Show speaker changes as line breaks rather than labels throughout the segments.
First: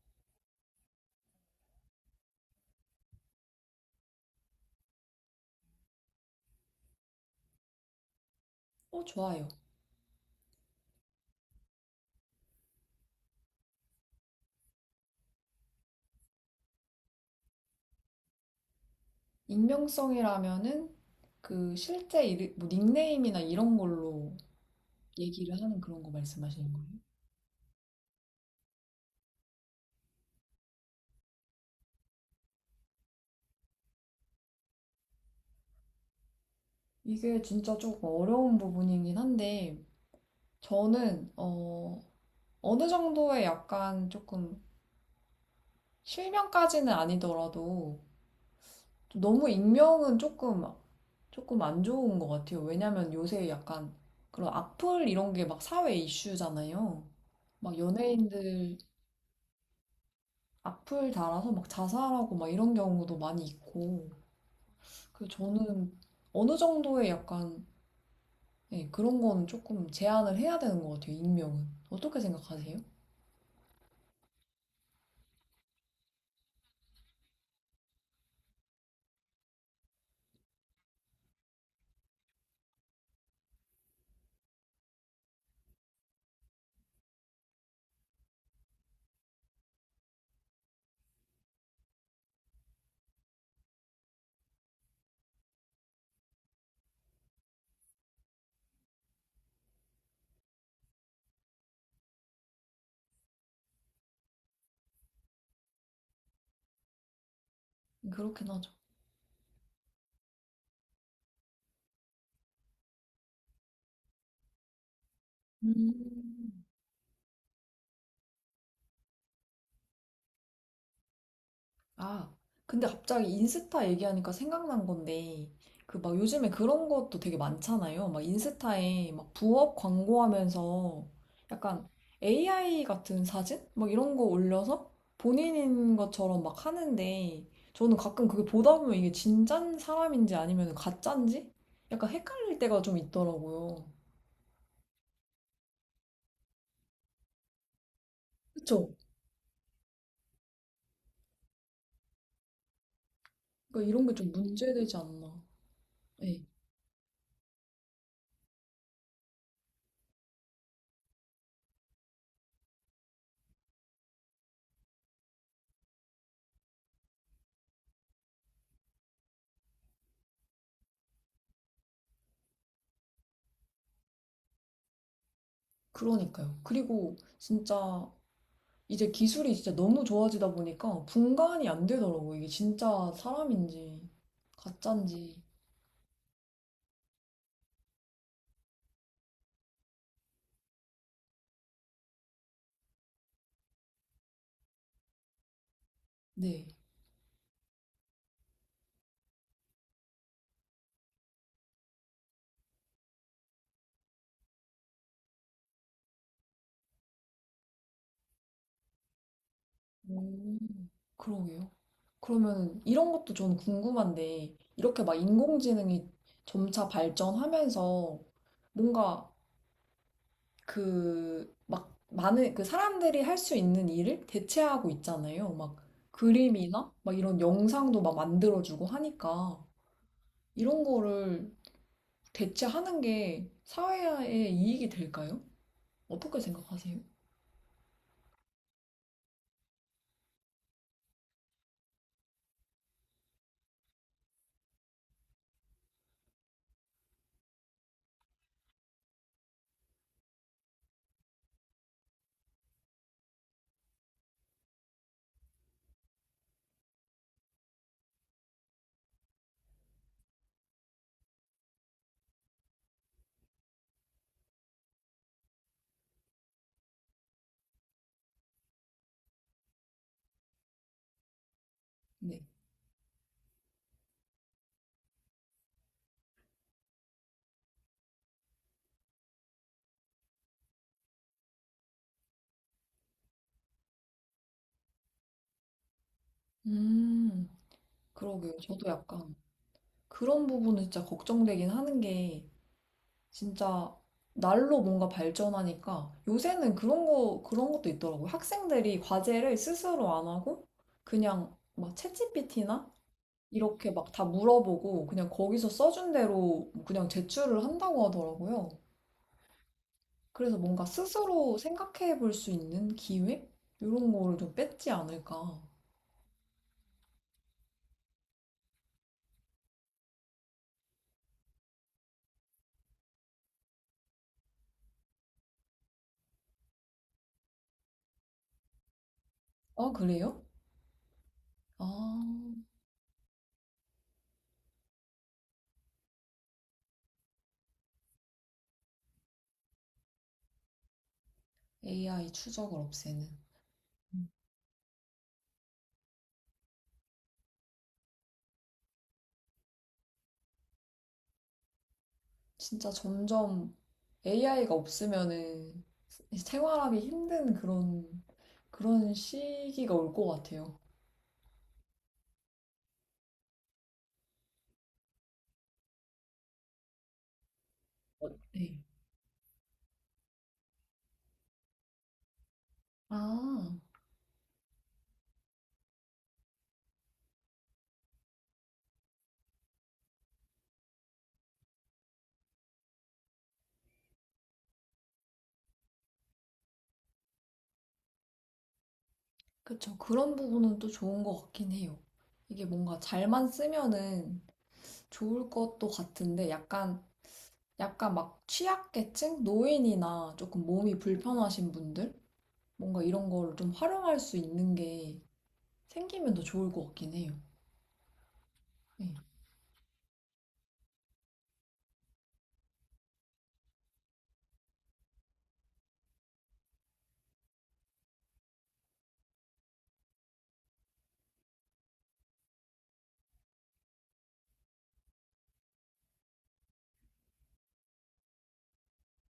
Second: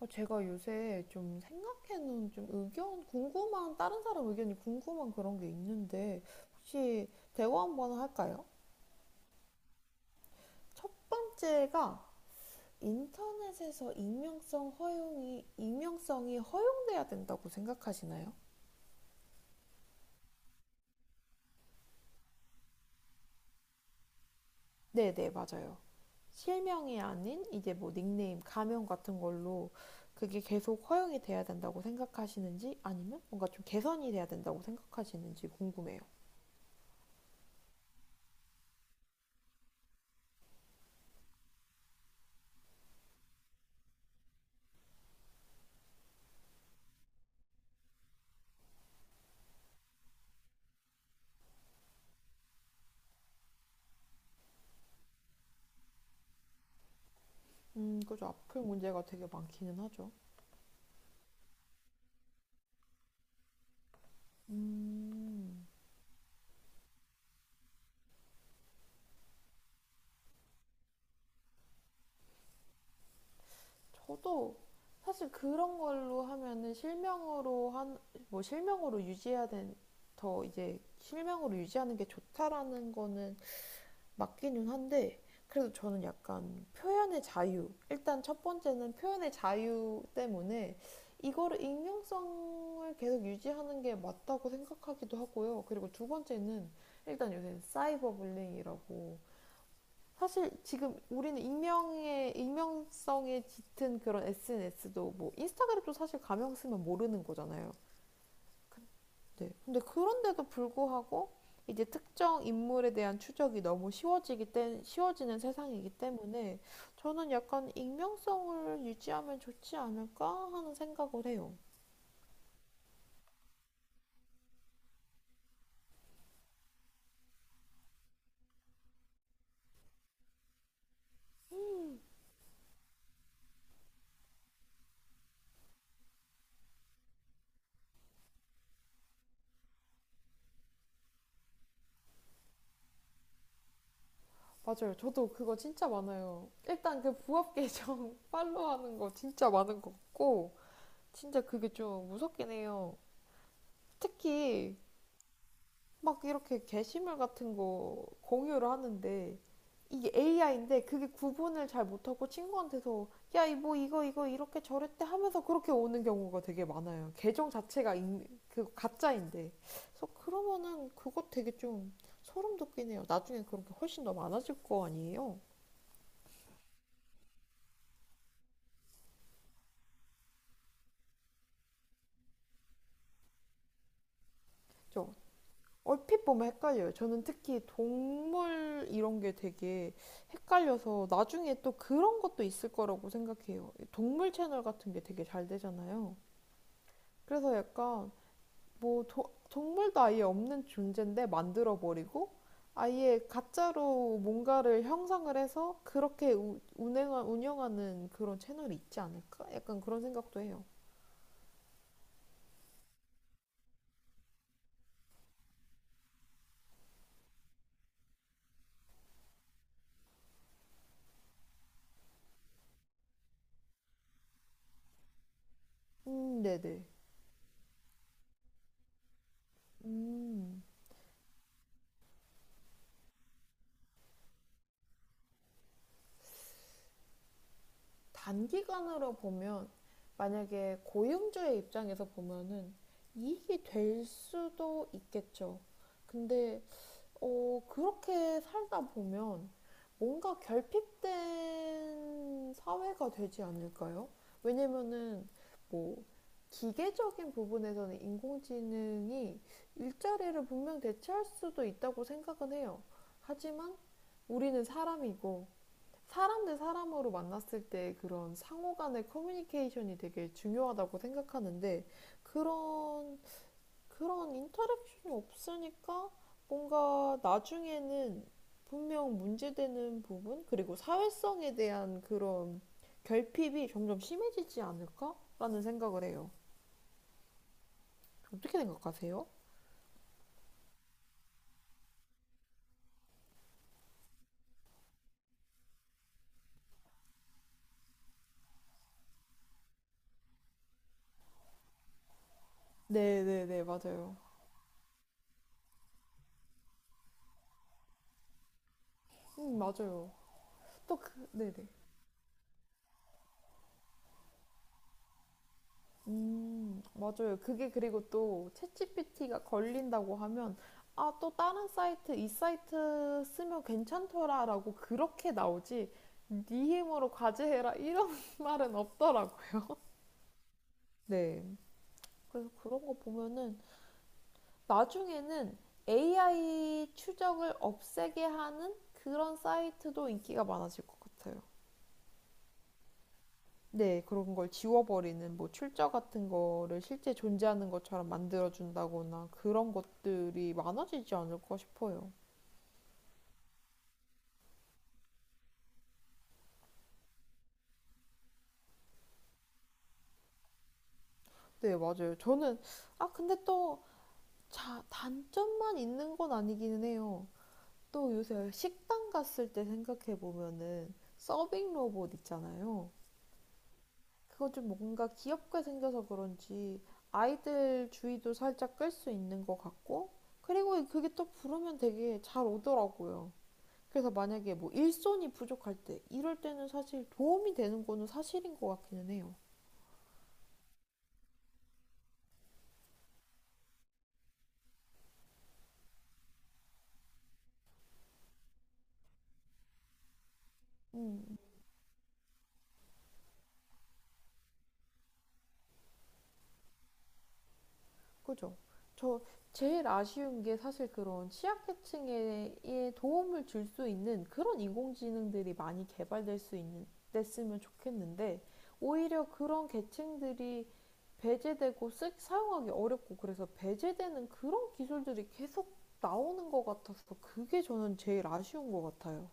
제가 요새 좀 생각해놓은 좀 의견, 궁금한, 다른 사람 의견이 궁금한 그런 게 있는데, 혹시 대화 한번 할까요?
좋아요.
첫 번째가 인터넷에서 익명성 허용이, 익명성이 허용돼야 된다고 생각하시나요?
익명성이라면은 그 실제 뭐 닉네임이나 이런 걸로
네네,
얘기를
맞아요.
하는 그런 거 말씀하시는 거예요?
실명이 아닌 이제 뭐 닉네임, 가명 같은 걸로 그게 계속 허용이 돼야 된다고 생각하시는지 아니면 뭔가 좀 개선이 돼야 된다고 생각하시는지 궁금해요.
이게 진짜 조금 어려운 부분이긴 한데 저는 어느 정도의 약간 조금 실명까지는 아니더라도 좀 너무 익명은 조금 안 좋은 것 같아요. 왜냐면 요새 약간 그런 악플 이런 게 막 사회 이슈잖아요. 막
그죠. 으플
연예인들
문제가 되게 많기는 하죠.
악플 달아서 막 자살하고 막 이런 경우도 많이 있고. 그래서
음,
저는 어느 정도의 약간 예, 그런 거는 조금 제한을 해야 되는 것 같아요, 익명은. 어떻게 생각하세요?
저도 사실 그런 걸로 하면은 뭐 실명으로 유지해야 된, 더 이제 실명으로 유지하는 게 좋다라는 거는 맞기는 한데, 그래도 저는 약간 표현의 자유. 일단 첫 번째는 표현의 자유 때문에 이거를 익명성을 계속 유지하는 게 맞다고 생각하기도 하고요. 그리고 두 번째는 일단 요새 사이버 불링이라고 사실 지금 우리는 익명의 익명성에 짙은 그런 SNS도 뭐 인스타그램도 사실 가명 쓰면 모르는 거잖아요.
그렇긴 하죠.
네. 근데 그런데도 불구하고 이제 특정 인물에 대한 추적이 너무 쉬워지기 때 쉬워지는 세상이기 때문에
음.
저는 약간 익명성을 유지하면 좋지 않을까 하는 생각을 해요.
아, 근데 갑자기 인스타 얘기하니까 생각난 건데, 그 막 요즘에 그런 것도 되게 많잖아요. 막 인스타에 막 부업 광고하면서 약간
음,
AI 같은 사진? 막 이런 거 올려서 본인인 것처럼 막 하는데, 저는 가끔 그게 보다 보면 이게 진짠 사람인지 아니면 가짠지? 약간 헷갈릴 때가 좀 있더라고요.
맞아요. 저도 그거 진짜 많아요. 일단 그 부업 계정
그쵸?
팔로우하는 거 진짜 많은 것 같고 진짜 그게 좀 무섭긴 해요.
그러니까 이런 게 좀
특히
문제되지 않나.
막
네,
이렇게 게시물 같은 거 공유를 하는데 이게 AI인데 그게 구분을 잘 못하고 친구한테서 야, 이 뭐 이거 이렇게 저랬대 하면서 그렇게 오는 경우가 되게 많아요. 계정 자체가 그 가짜인데. 그래서 그러면은 그것 되게 좀 소름 돋긴 해요. 나중에 그런 게 훨씬 더 많아질 거 아니에요?
그러니까요. 그리고 진짜 이제 기술이 진짜 너무 좋아지다 보니까 분간이 안 되더라고. 이게 진짜 사람인지,
그죠?
가짜인지.
얼핏 보면 헷갈려요. 저는 특히 동물 이런 게 되게 헷갈려서 나중에 또 그런 것도 있을 거라고 생각해요. 동물 채널 같은 게 되게 잘 되잖아요.
네.
그래서 약간 동물도 아예 없는 존재인데 만들어 버리고 아예 가짜로 뭔가를 형상을 해서 그렇게 운영하는 그런 채널이 있지 않을까? 약간 그런 생각도
오,
해요.
그러게요. 그러면 이런 것도 전 궁금한데, 이렇게 막 인공지능이 점차 발전하면서 뭔가 그, 막 많은, 그 사람들이 할 수 있는 일을 대체하고 있잖아요. 막
네네.
그림이나 막 이런 영상도 막 만들어주고 하니까
음.
이런 거를 대체하는 게 사회에 이익이 될까요? 어떻게 생각하세요?
단기간으로 보면 만약에 고용주의 입장에서 보면은 이익이 될 수도 있겠죠. 근데 그렇게 살다 보면 뭔가 결핍된 사회가 되지 않을까요? 왜냐면은 뭐 기계적인 부분에서는 인공지능이 일자리를 분명 대체할 수도 있다고 생각은 해요. 하지만 우리는 사람이고 사람 대 사람으로 만났을 때 그런 상호 간의 커뮤니케이션이 되게 중요하다고 생각하는데
네.
그런 그런 인터랙션이 없으니까 뭔가 나중에는 분명 문제되는 부분 그리고 사회성에 대한 그런 결핍이 점점 심해지지 않을까라는 생각을 해요.
음, 그러게요.
어떻게
저도
생각하세요?
약간 그런 부분은 진짜 걱정되긴 하는 게 진짜 날로 뭔가 발전하니까 요새는 그런 거, 그런 것도 있더라고요. 학생들이 과제를 스스로 안 하고 그냥 막 챗GPT나
네, 네, 네,
이렇게 막
맞아요.
다 물어보고 그냥 거기서 써준 대로 그냥 제출을 한다고 하더라고요.
맞아요.
그래서 뭔가
또 그, 네,
스스로
네.
생각해 볼 수 있는 기회? 이런 거를 좀 뺐지 않을까.
맞아요. 그게 그리고 또 챗GPT가 걸린다고 하면 아, 또 다른 사이트, 이 사이트 쓰면 괜찮더라라고 그렇게 나오지. 네 힘으로 과제해라 이런 말은 없더라고요.
아, 그래요?
네. 그래서
아,
그런 거 보면은 나중에는 AI 추적을 없애게 하는 그런 사이트도 인기가 많아질 것 같아요.
AI 추적을 없애는.
네, 그런 걸 지워버리는 뭐 출처 같은 거를 실제 존재하는 것처럼 만들어준다거나 그런 것들이 많아지지 않을까 싶어요.
진짜 점점 AI가 없으면은 생활하기 힘든 그런, 그런 시기가 올 것 같아요.
네, 맞아요. 아, 근데 또 자, 단점만 있는 건 아니기는 해요. 또 요새
네.
식당 갔을 때 생각해보면은 서빙 로봇 있잖아요.
아,
그거 좀 뭔가 귀엽게 생겨서 그런지 아이들 주의도 살짝 끌 수 있는 것 같고, 그리고 그게 또 부르면 되게 잘 오더라고요. 그래서 만약에 뭐 일손이 부족할 때 이럴 때는 사실 도움이 되는 거는 사실인 것 같기는 해요.
그쵸. 그런 부분은 또 좋은 것 같긴 해요. 이게 뭔가 잘만 쓰면은 좋을 것도 같은데 약간 막 취약계층? 노인이나 조금 몸이
음,
불편하신 분들? 뭔가 이런 거를 좀 활용할 수 있는 게 생기면 더 좋을 것 같긴 해요.
그죠?
네.
저 제일 아쉬운 게 사실 그런 취약계층에 예, 도움을 줄 수 있는 그런 인공지능들이 많이 개발될 수 있는 됐으면 좋겠는데 오히려 그런 계층들이 배제되고 사용하기 어렵고 그래서 배제되는 그런 기술들이 계속 나오는 것 같아서 그게 저는 제일 아쉬운 것 같아요.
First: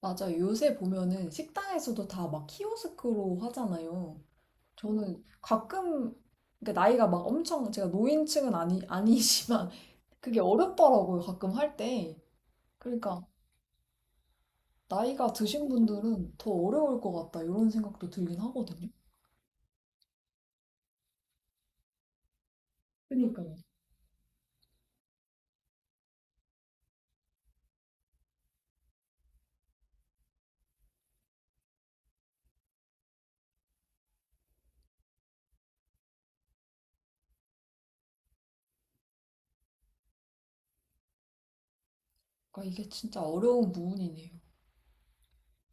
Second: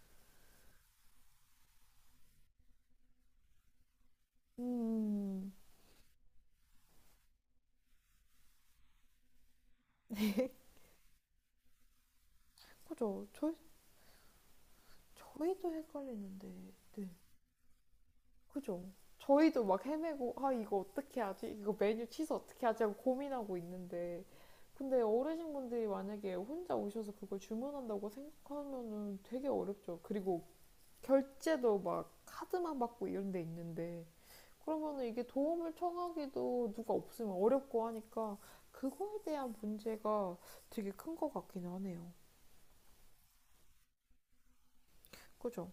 맞아요. 요새 보면은 식당에서도 다 막 키오스크로 하잖아요. 저는
음,
가끔, 그러니까 나이가 막 엄청, 제가 노인층은 아니, 아니지만 그게 어렵더라고요. 가끔 할 때. 그러니까
그죠. 저희
나이가 드신
저희도
분들은 더
헷갈리는데,
어려울 것
네.
같다. 이런 생각도 들긴
그죠?
하거든요.
저희도 막 헤매고, 아, 이거 어떻게 하지? 이거 메뉴 취소 어떻게 하지? 하고
그러니까요.
고민하고 있는데. 근데 어르신분들이 만약에 혼자 오셔서 그걸 주문한다고 생각하면은 되게 어렵죠. 그리고 결제도 막 카드만 받고 이런 데 있는데. 그러면은 이게 도움을 청하기도 누가 없으면 어렵고 하니까 그거에 대한 문제가 되게 큰 것 같긴 하네요.
그러니까 이게 진짜 어려운 부분이네요.
그죠?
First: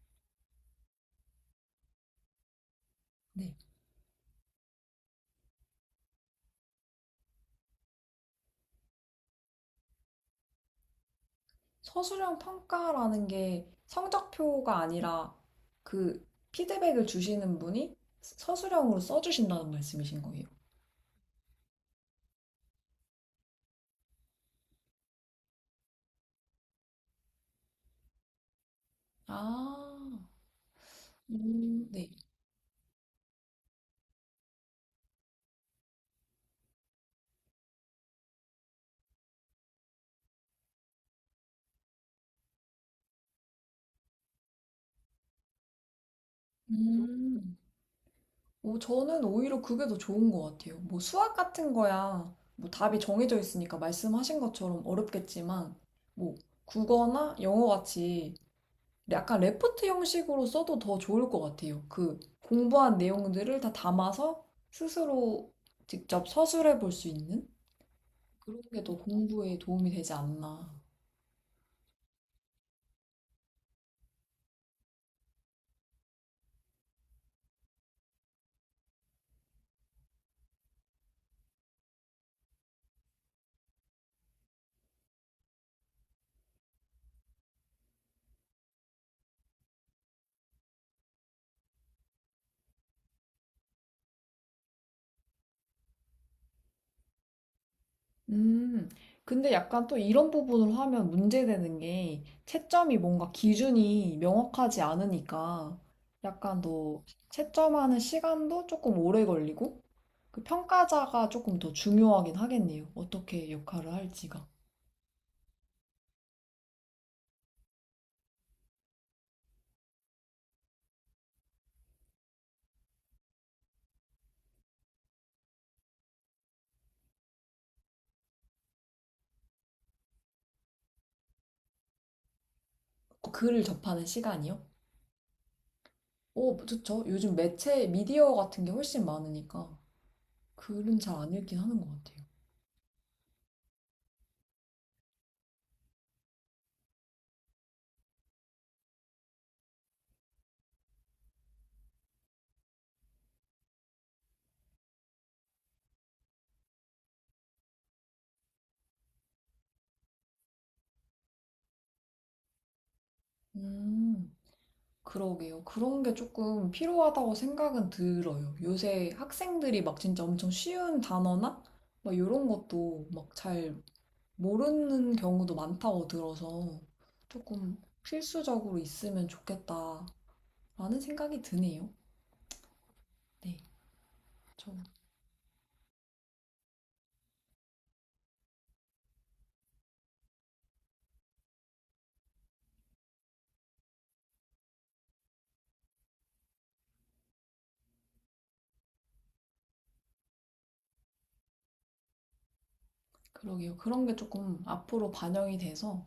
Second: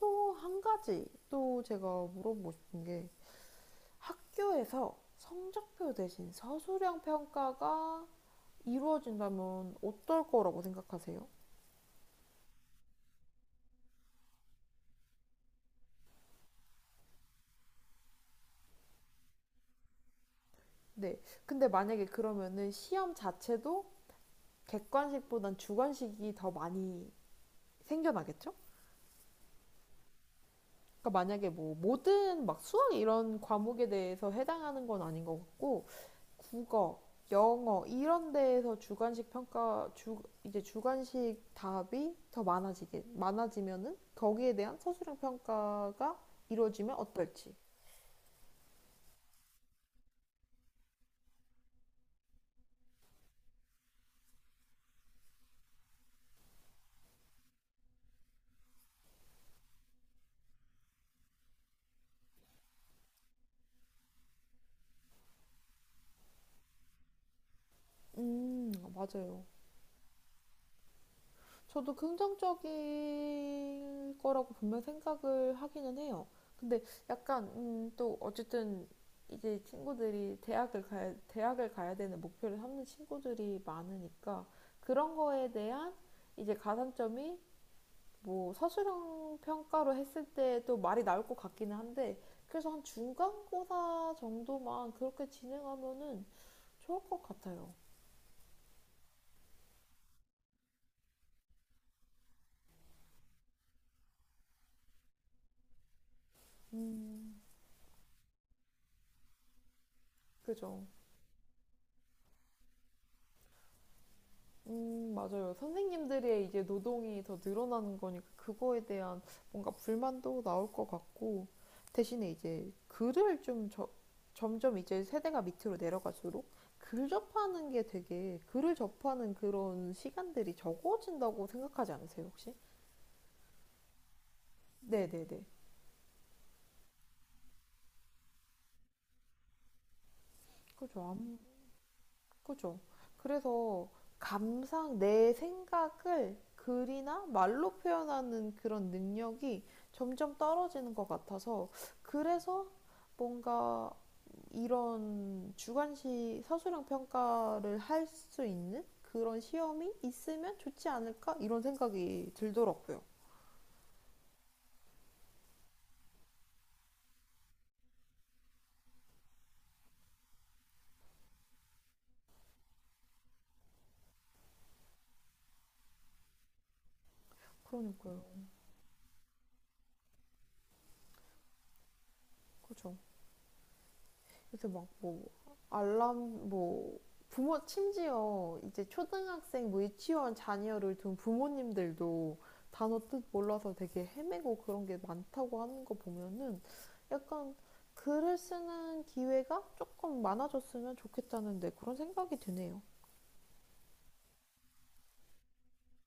또 한 가지 또 제가 물어보고 싶은 게
네.
학교에서 성적표 대신 서술형 평가가 이루어진다면 어떨 거라고 생각하세요?
서술형 평가라는 게 성적표가 아니라 그 피드백을 주시는 분이 서술형으로 써주신다는 말씀이신 거예요.
네. 근데 만약에 그러면은 시험 자체도 객관식보단 주관식이 더 많이 생겨나겠죠?
아,
그러니까 만약에 뭐
네.
모든 막 수학 이런 과목에 대해서 해당하는 건 아닌 것 같고 국어, 영어 이런 데에서 주관식 평가 주 이제 주관식 답이 더 많아지게 많아지면은 거기에 대한 서술형 평가가 이루어지면 어떨지.
음. 오, 저는 오히려 그게 더 좋은 것 같아요. 뭐 수학 같은 거야, 뭐 답이 정해져 있으니까 말씀하신 것처럼 어렵겠지만, 뭐 국어나 영어 같이 약간 레포트 형식으로 써도 더 좋을 것 같아요. 그 공부한 내용들을 다 담아서 스스로 직접 서술해 볼 수 있는 그런 게 더
맞아요.
공부에 도움이 되지 않나.
저도 긍정적일 거라고 분명 생각을 하기는 해요. 근데 약간 또 어쨌든 이제 친구들이 대학을 가야 되는 목표를 삼는 친구들이 많으니까 그런 거에 대한 이제 가산점이 뭐 사실형 평가로 했을 때도 말이 나올 것 같기는 한데 그래서 한 중간고사 정도만 그렇게 진행하면은 좋을 것 같아요.
음, 근데 약간 또 이런 부분을 하면 문제되는 게 채점이 뭔가 기준이 명확하지 않으니까 약간 더
음,
채점하는 시간도 조금 오래 걸리고 그
그죠.
평가자가 조금 더 중요하긴 하겠네요. 어떻게 역할을 할지가.
맞아요. 선생님들의 이제 노동이 더 늘어나는 거니까 그거에 대한 뭔가 불만도 나올 것 같고 대신에 이제 점점 이제 세대가 밑으로 내려갈수록 글 접하는 게 되게 글을 접하는 그런 시간들이 적어진다고 생각하지 않으세요, 혹시?
글을 접하는 시간이요?
네네네.
오, 좋죠. 요즘 매체, 미디어 같은 게 훨씬 많으니까 글은 잘
그죠.
안 읽긴 하는 것 같아요.
아 그죠. 그래서 감상, 내 생각을 글이나 말로 표현하는 그런 능력이 점점 떨어지는 것 같아서 그래서 뭔가 이런 주관식 서술형 평가를 할 수 있는 그런 시험이 있으면 좋지 않을까 이런 생각이 들더라고요.
음, 그러게요. 그런 게 조금 필요하다고 생각은 들어요. 요새 학생들이 막 진짜 엄청 쉬운 단어나 막 이런 것도 막 잘 모르는 경우도 많다고 들어서 조금
그러니까요.
필수적으로 있으면 좋겠다라는 생각이 드네요.
그죠.
네,
그래서
저
막 뭐 알람 뭐 부모 심지어 이제 초등학생 뭐 유치원 자녀를 둔 부모님들도 단어 뜻 몰라서 되게 헤매고 그런 게 많다고 하는 거 보면은 약간 글을 쓰는 기회가 조금 많아졌으면 좋겠다는데 그런 생각이 드네요.
그러게요. 그런 게 조금 앞으로 반영이 돼서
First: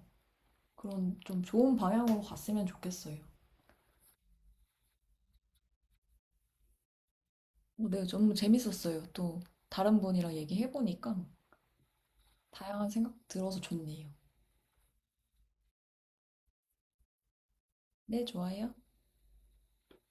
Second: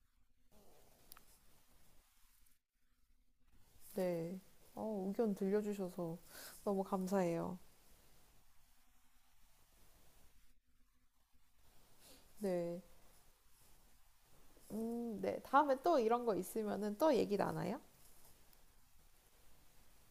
그런 좀 좋은 방향으로 갔으면 좋겠어요.
네. 의견 들려주셔서 너무 감사해요.
네, 너무 재밌었어요. 또 다른 분이랑 얘기해보니까
네.
다양한 생각 들어서 좋네요.
네. 다음에 또 이런 거 있으면은 또 얘기 나눠요.
네, 좋아요.